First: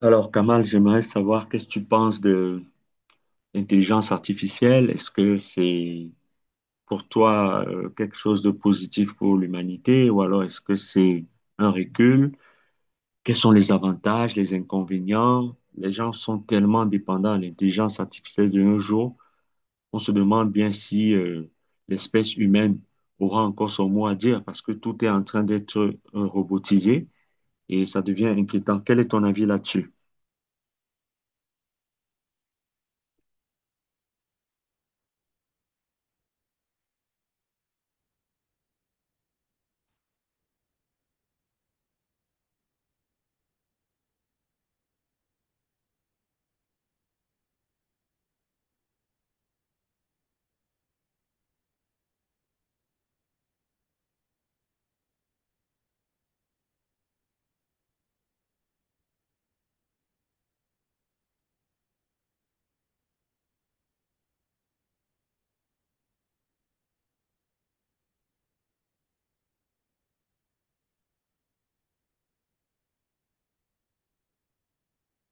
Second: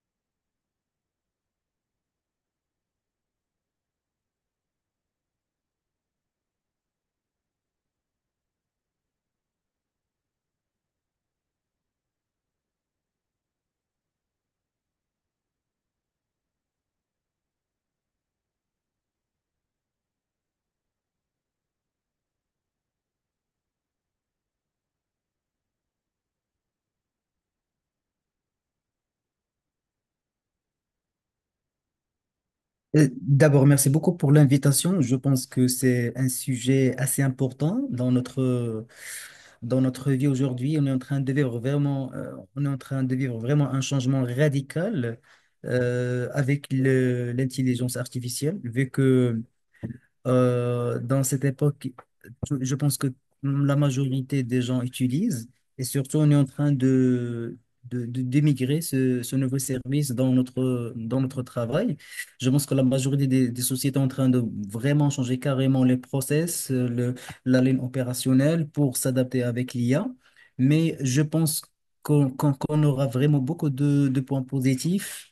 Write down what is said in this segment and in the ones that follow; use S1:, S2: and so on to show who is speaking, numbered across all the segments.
S1: Alors, Kamal, j'aimerais savoir qu'est-ce que tu penses de l'intelligence artificielle. Est-ce que c'est pour toi quelque chose de positif pour l'humanité ou alors est-ce que c'est un recul? Quels sont les avantages, les inconvénients? Les gens sont tellement dépendants de l'intelligence artificielle de nos jours, on se demande bien si l'espèce humaine aura encore son mot à dire parce que tout est en train d'être robotisé et ça devient inquiétant. Quel est ton avis là-dessus?
S2: D'abord, merci beaucoup pour l'invitation. Je pense que c'est un sujet assez important dans notre vie aujourd'hui. On est en train de vivre vraiment un changement radical avec l'intelligence artificielle, vu que dans cette époque, je pense que la majorité des gens utilisent et surtout on est en train d'émigrer ce nouveau service dans dans notre travail. Je pense que la majorité des sociétés sont en train de vraiment changer carrément les process, la ligne opérationnelle pour s'adapter avec l'IA. Mais je pense qu'on aura vraiment beaucoup de points positifs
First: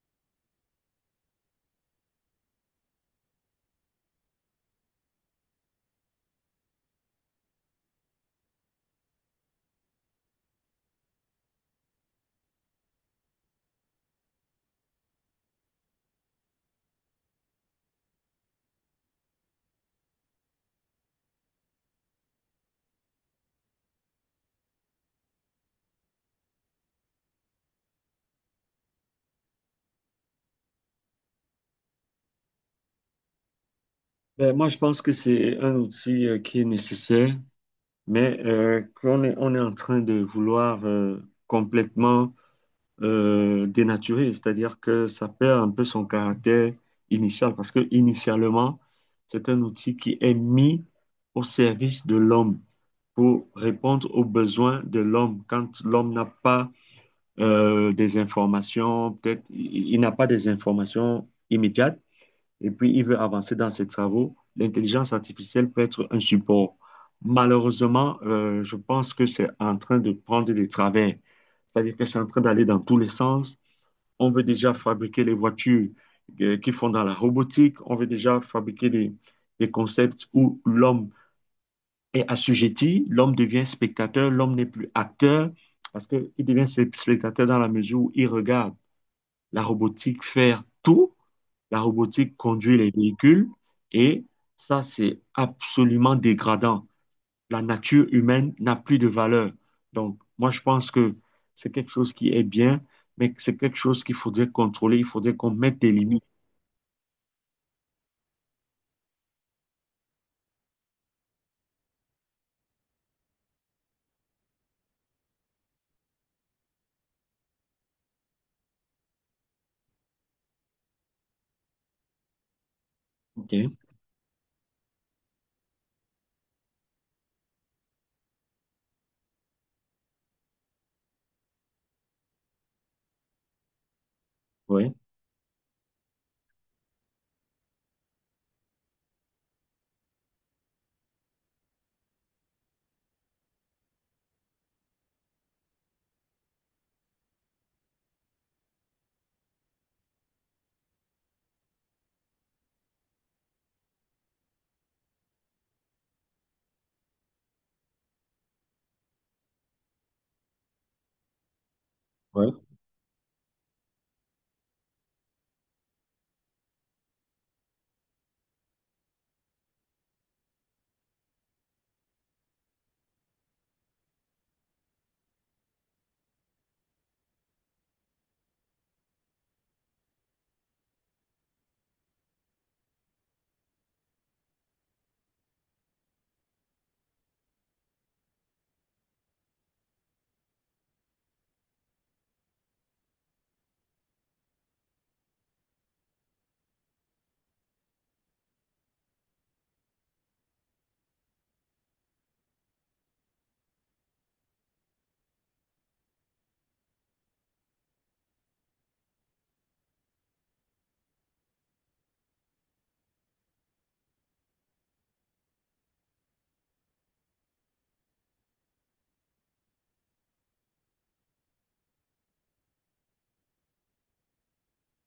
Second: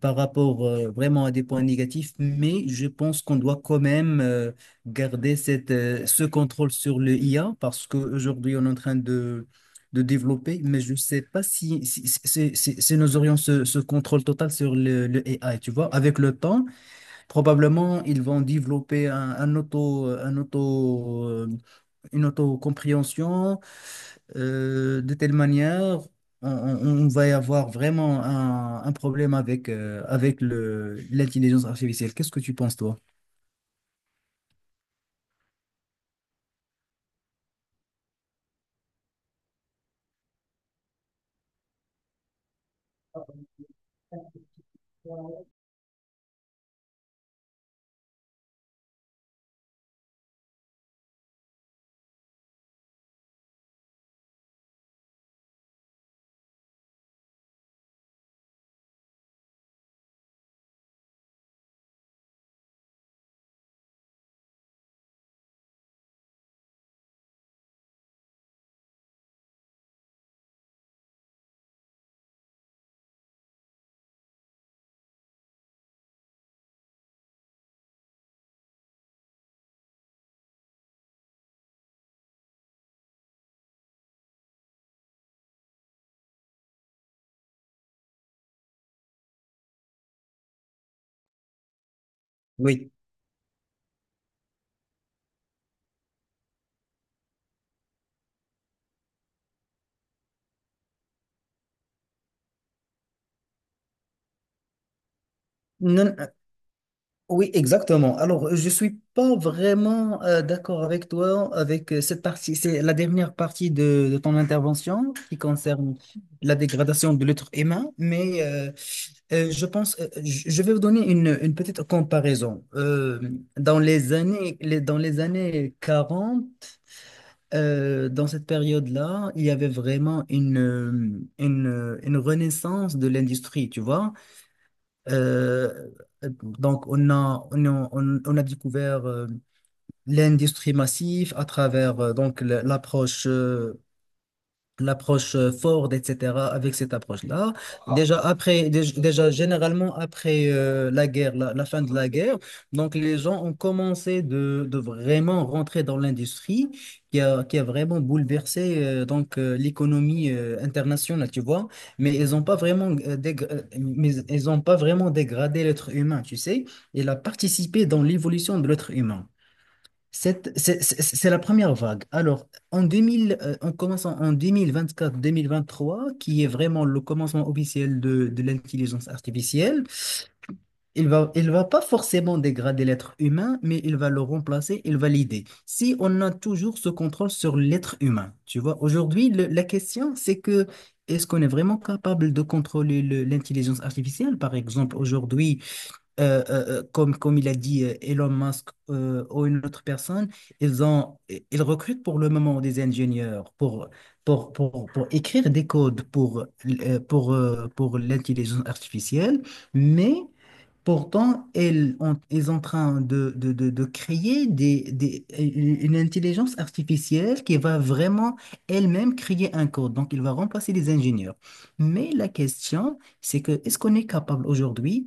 S2: par rapport vraiment à des points négatifs, mais je pense qu'on doit quand même garder ce contrôle sur le IA parce qu'aujourd'hui, on est en train de développer, mais je ne sais pas si nous aurions ce contrôle total sur le AI, tu vois. Avec le temps, probablement, ils vont développer un auto une autocompréhension. De telle manière, on va y avoir vraiment un problème avec l'intelligence artificielle. Qu'est-ce que tu penses, toi?
S1: Ben, moi, je pense que c'est un outil qui est nécessaire, mais on est en train de vouloir complètement dénaturer, c'est-à-dire que ça perd un peu son caractère initial, parce que initialement, c'est un outil qui est mis au service de l'homme pour répondre aux besoins de l'homme. Quand l'homme n'a pas des informations, peut-être il n'a pas des informations immédiates et puis il veut avancer dans ses travaux, l'intelligence artificielle peut être un support. Malheureusement, je pense que c'est en train de prendre des travers, c'est-à-dire que c'est en train d'aller dans tous les sens. On veut déjà fabriquer les voitures qui font dans la robotique, on veut déjà fabriquer des concepts où l'homme est assujetti, l'homme devient spectateur, l'homme n'est plus acteur, parce qu'il devient spectateur dans la mesure où il regarde la robotique faire tout, la robotique conduit les
S2: Oui.
S1: véhicules, et ça, c'est absolument dégradant. La nature humaine n'a plus de valeur. Donc, moi, je pense que c'est quelque chose qui est bien, mais que c'est quelque chose qu'il faudrait contrôler. Il faudrait qu'on mette des
S2: Non.
S1: limites.
S2: Oui, exactement. Alors, je suis pas vraiment d'accord avec toi avec cette partie. C'est la dernière partie de ton intervention qui concerne la dégradation de l'être humain, mais je pense, je vais vous donner une petite comparaison.
S1: OK?
S2: Dans les années 40, dans cette période-là, il y avait vraiment une renaissance de l'industrie, tu vois.
S1: Ouais,
S2: Euh, donc, on a découvert l'industrie massive à travers l'approche Ford, etc., avec cette approche-là. Ah, déjà généralement après la guerre, la fin de la guerre, donc les gens ont commencé de vraiment rentrer dans l'industrie qui a vraiment bouleversé l'économie internationale, tu vois.
S1: ouais,
S2: Mais ils ont pas vraiment dégradé l'être humain, tu sais. Il a participé dans l'évolution de l'être humain. C'est la première vague. Alors, en 2000, en commençant en 2024-2023, qui est vraiment le commencement officiel de l'intelligence artificielle, il va pas forcément dégrader l'être humain, mais il va le remplacer, il va l'aider. Si on a toujours ce contrôle sur l'être humain, tu vois, aujourd'hui, la question, c'est que est-ce qu'on est vraiment capable de contrôler l'intelligence artificielle? Par exemple, aujourd'hui, comme il a dit Elon Musk ou une autre personne, ils ont, ils recrutent pour le moment des ingénieurs pour écrire des codes pour l'intelligence artificielle, mais pourtant, ils sont en train de créer une intelligence artificielle qui va vraiment elle-même créer un code. Donc, il va remplacer les ingénieurs. Mais la question, c'est que est-ce qu'on est capable aujourd'hui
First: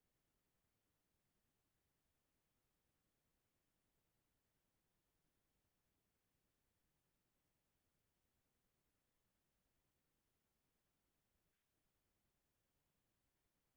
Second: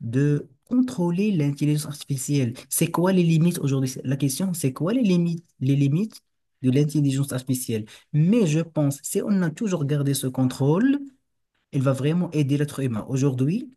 S2: de contrôler l'intelligence artificielle. C'est quoi les limites aujourd'hui? La question, c'est quoi les limites de l'intelligence artificielle? Mais je pense, si on a toujours gardé ce contrôle, elle va vraiment aider l'être humain. Aujourd'hui,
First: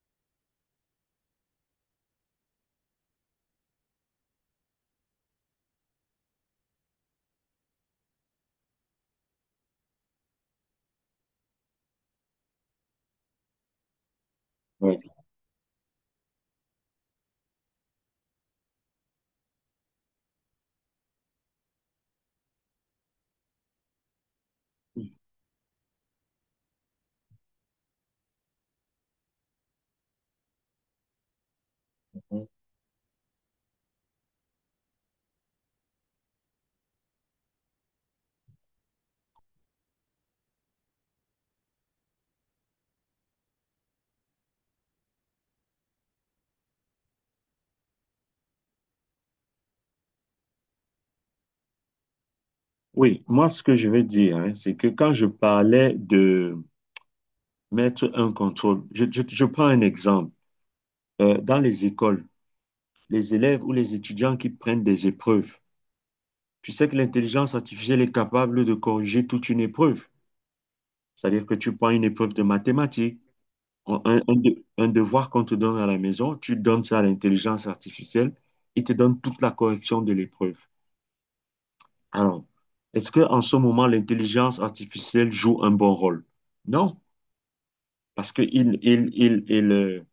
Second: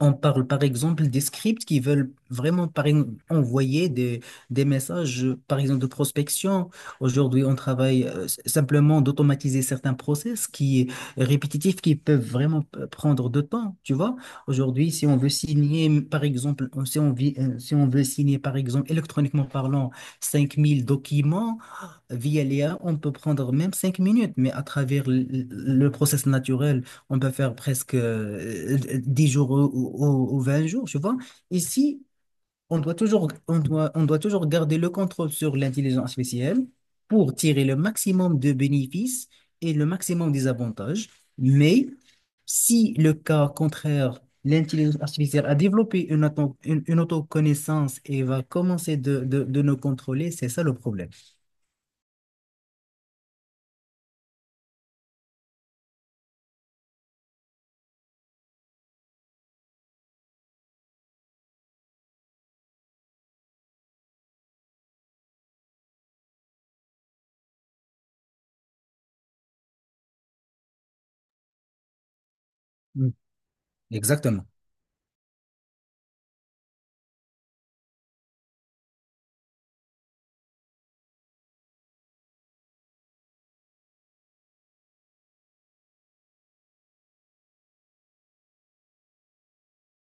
S2: on parle par exemple des scripts qui veulent vraiment envoyer des messages, par exemple de prospection. Aujourd'hui, on travaille simplement d'automatiser certains process qui répétitifs qui peuvent vraiment prendre de temps, tu vois. Aujourd'hui,
S1: ouais.
S2: si on veut signer, m- si on veut signer, par exemple, électroniquement parlant, 5 000 documents via l'IA, on peut prendre même 5 minutes, mais à travers le process naturel. On peut faire presque 10 jours ou 20 jours, tu vois. Ici, on doit toujours garder le contrôle sur l'intelligence artificielle pour tirer le maximum de bénéfices et le maximum des avantages. Mais si le cas contraire, l'intelligence artificielle a développé une autoconnaissance et va commencer de nous contrôler, c'est ça le problème.
S1: Oui, moi, ce que je vais dire, hein, c'est que quand je parlais de mettre un contrôle, je prends un exemple. Dans les écoles, les élèves ou les étudiants qui prennent des épreuves, tu sais que l'intelligence artificielle est capable de corriger toute une épreuve. C'est-à-dire que tu prends une épreuve de
S2: Mm.
S1: mathématiques,
S2: Exactement.
S1: un devoir qu'on te donne à la maison, tu donnes ça à l'intelligence artificielle, il te donne toute la correction de l'épreuve. Alors, est-ce que en ce moment, l'intelligence artificielle joue un bon rôle? Non, parce qu'il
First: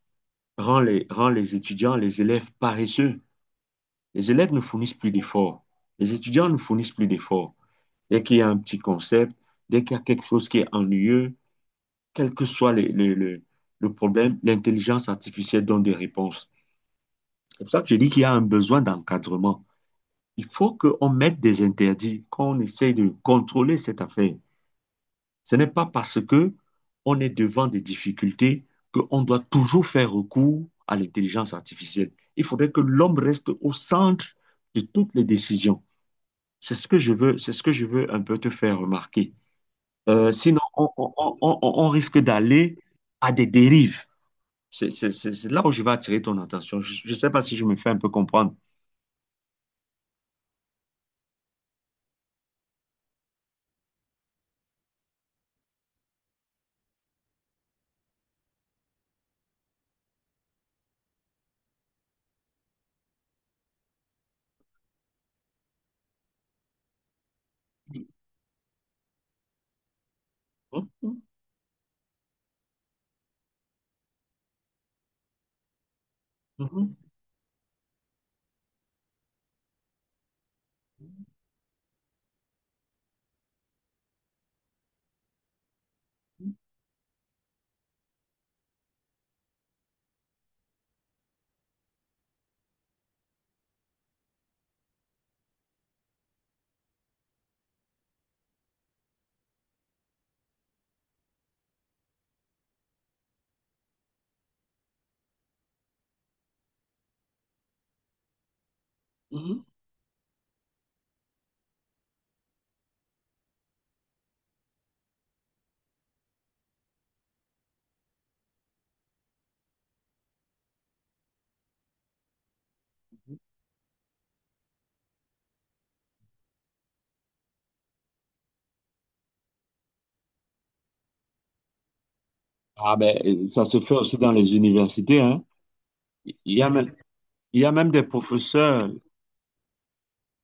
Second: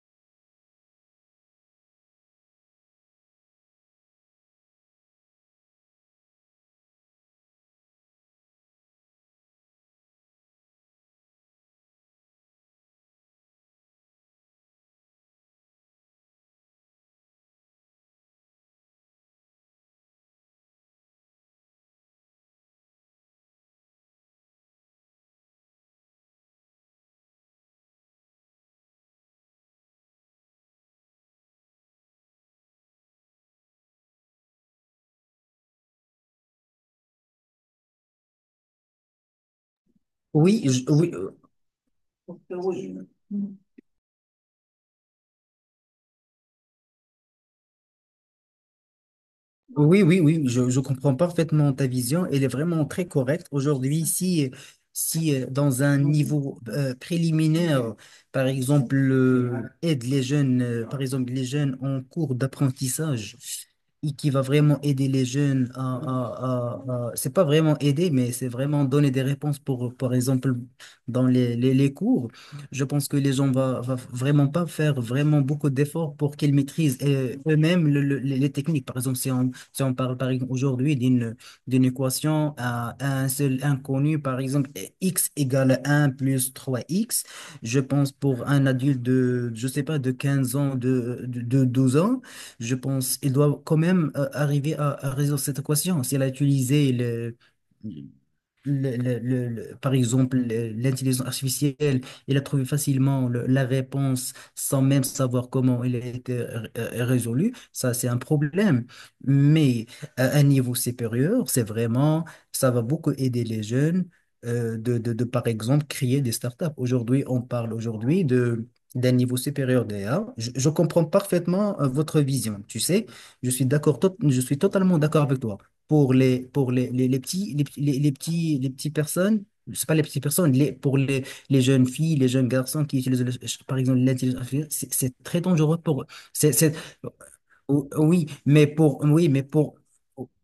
S1: rend rend les étudiants, les élèves paresseux. Les élèves ne fournissent plus d'efforts. Les étudiants ne fournissent plus d'efforts. Dès qu'il y a un petit concept, dès qu'il y a quelque chose qui est ennuyeux, quel que soit le problème, l'intelligence artificielle donne des réponses. C'est pour ça que je dis qu'il y a un besoin d'encadrement. Il faut qu'on mette des interdits, qu'on essaye de contrôler cette affaire. Ce n'est pas parce que on est devant des difficultés qu'on doit toujours faire recours à l'intelligence artificielle. Il faudrait que l'homme reste au centre de toutes les décisions. C'est ce que je veux, c'est ce que je veux un peu te faire remarquer. Sinon,
S2: Oui,
S1: on risque d'aller à des dérives. C'est là où je vais attirer ton attention. Je ne sais pas si je me fais un peu comprendre.
S2: oui, oui, oui, je comprends parfaitement ta vision. Elle est vraiment très correcte. Aujourd'hui, si dans un niveau préliminaire, par exemple, aide les jeunes, par exemple, les jeunes en cours d'apprentissage, et qui va vraiment aider les jeunes c'est pas vraiment aider, mais c'est vraiment donner des réponses par exemple,
S1: Mhm,
S2: dans les cours. Je pense que les gens va vraiment pas faire vraiment beaucoup d'efforts pour qu'ils
S1: mhm,
S2: maîtrisent eux-mêmes les techniques. Par exemple, si on parle par exemple aujourd'hui d'une équation à un seul inconnu, par exemple, x égale 1 + 3x. Je pense pour un adulte je sais pas, de 15 ans, de 12 ans, je pense il doit quand même arriver à résoudre cette équation. S'il a utilisé l'intelligence artificielle, il a trouvé facilement la réponse sans même savoir comment elle a été résolue. Ça, c'est un problème.
S1: mhm.
S2: Mais à un niveau supérieur, ça va beaucoup aider les jeunes par exemple, créer des startups. Aujourd'hui, on parle aujourd'hui de d'un niveau supérieur d'IA. Je comprends parfaitement votre vision, tu sais. Je suis totalement d'accord avec toi pour les petits, les petits, les petites personnes, c'est pas les petites personnes, les jeunes filles, les jeunes garçons
S1: Ah
S2: qui
S1: ben,
S2: utilisent,
S1: ça
S2: par
S1: se fait
S2: exemple,
S1: aussi dans
S2: l'intelligence
S1: les
S2: artificielle, c'est
S1: universités,
S2: très
S1: hein.
S2: dangereux pour eux.
S1: Il
S2: C'est,
S1: y a
S2: c'est-
S1: même, il y a même des
S2: Oui, mais
S1: professeurs, il
S2: oui, mais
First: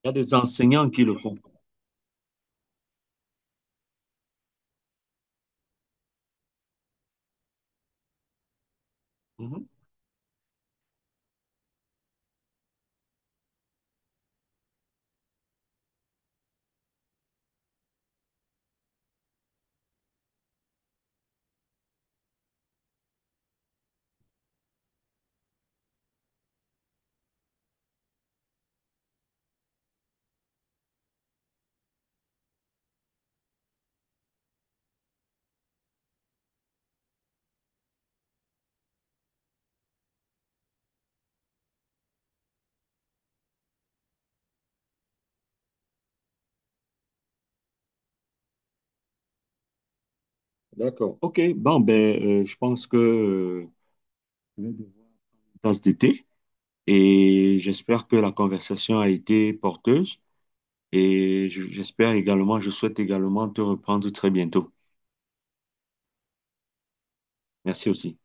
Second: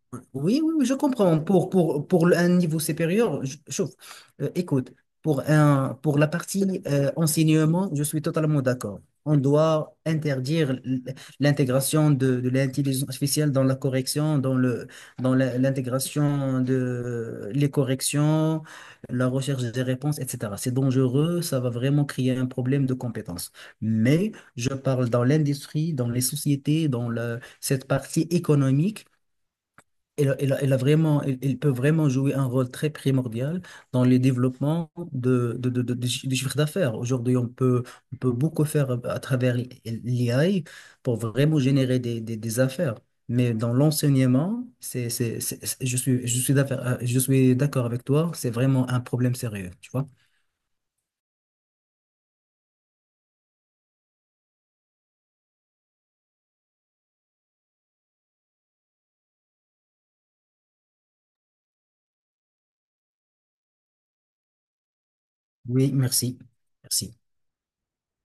S1: y a des
S2: oui, oui, oui,
S1: enseignants
S2: je
S1: qui le font.
S2: comprends. Pour un niveau supérieur, chauffe. Écoute, pour la partie enseignement, je suis totalement d'accord. On
S1: Mhm.
S2: doit interdire l'intégration de l'intelligence artificielle dans la correction, dans le, dans la- l'intégration de les corrections, la recherche des réponses, etc. C'est dangereux, ça va vraiment créer un problème de compétence. Mais je parle dans l'industrie, dans les sociétés, cette partie économique. Elle a vraiment, elle peut vraiment jouer un rôle très primordial dans le développement du chiffre d'affaires. Aujourd'hui, on peut beaucoup faire à travers l'IA pour vraiment générer des affaires. Mais dans l'enseignement, je suis d'accord avec toi, c'est vraiment un problème sérieux, tu vois.
S1: D'accord. OK. Bon, ben, je pense que je vais devoir une tasse de thé et j'espère que la conversation a été porteuse et j'espère également, je souhaite également te reprendre très bientôt.
S2: Oui, merci. Merci.
S1: Merci aussi.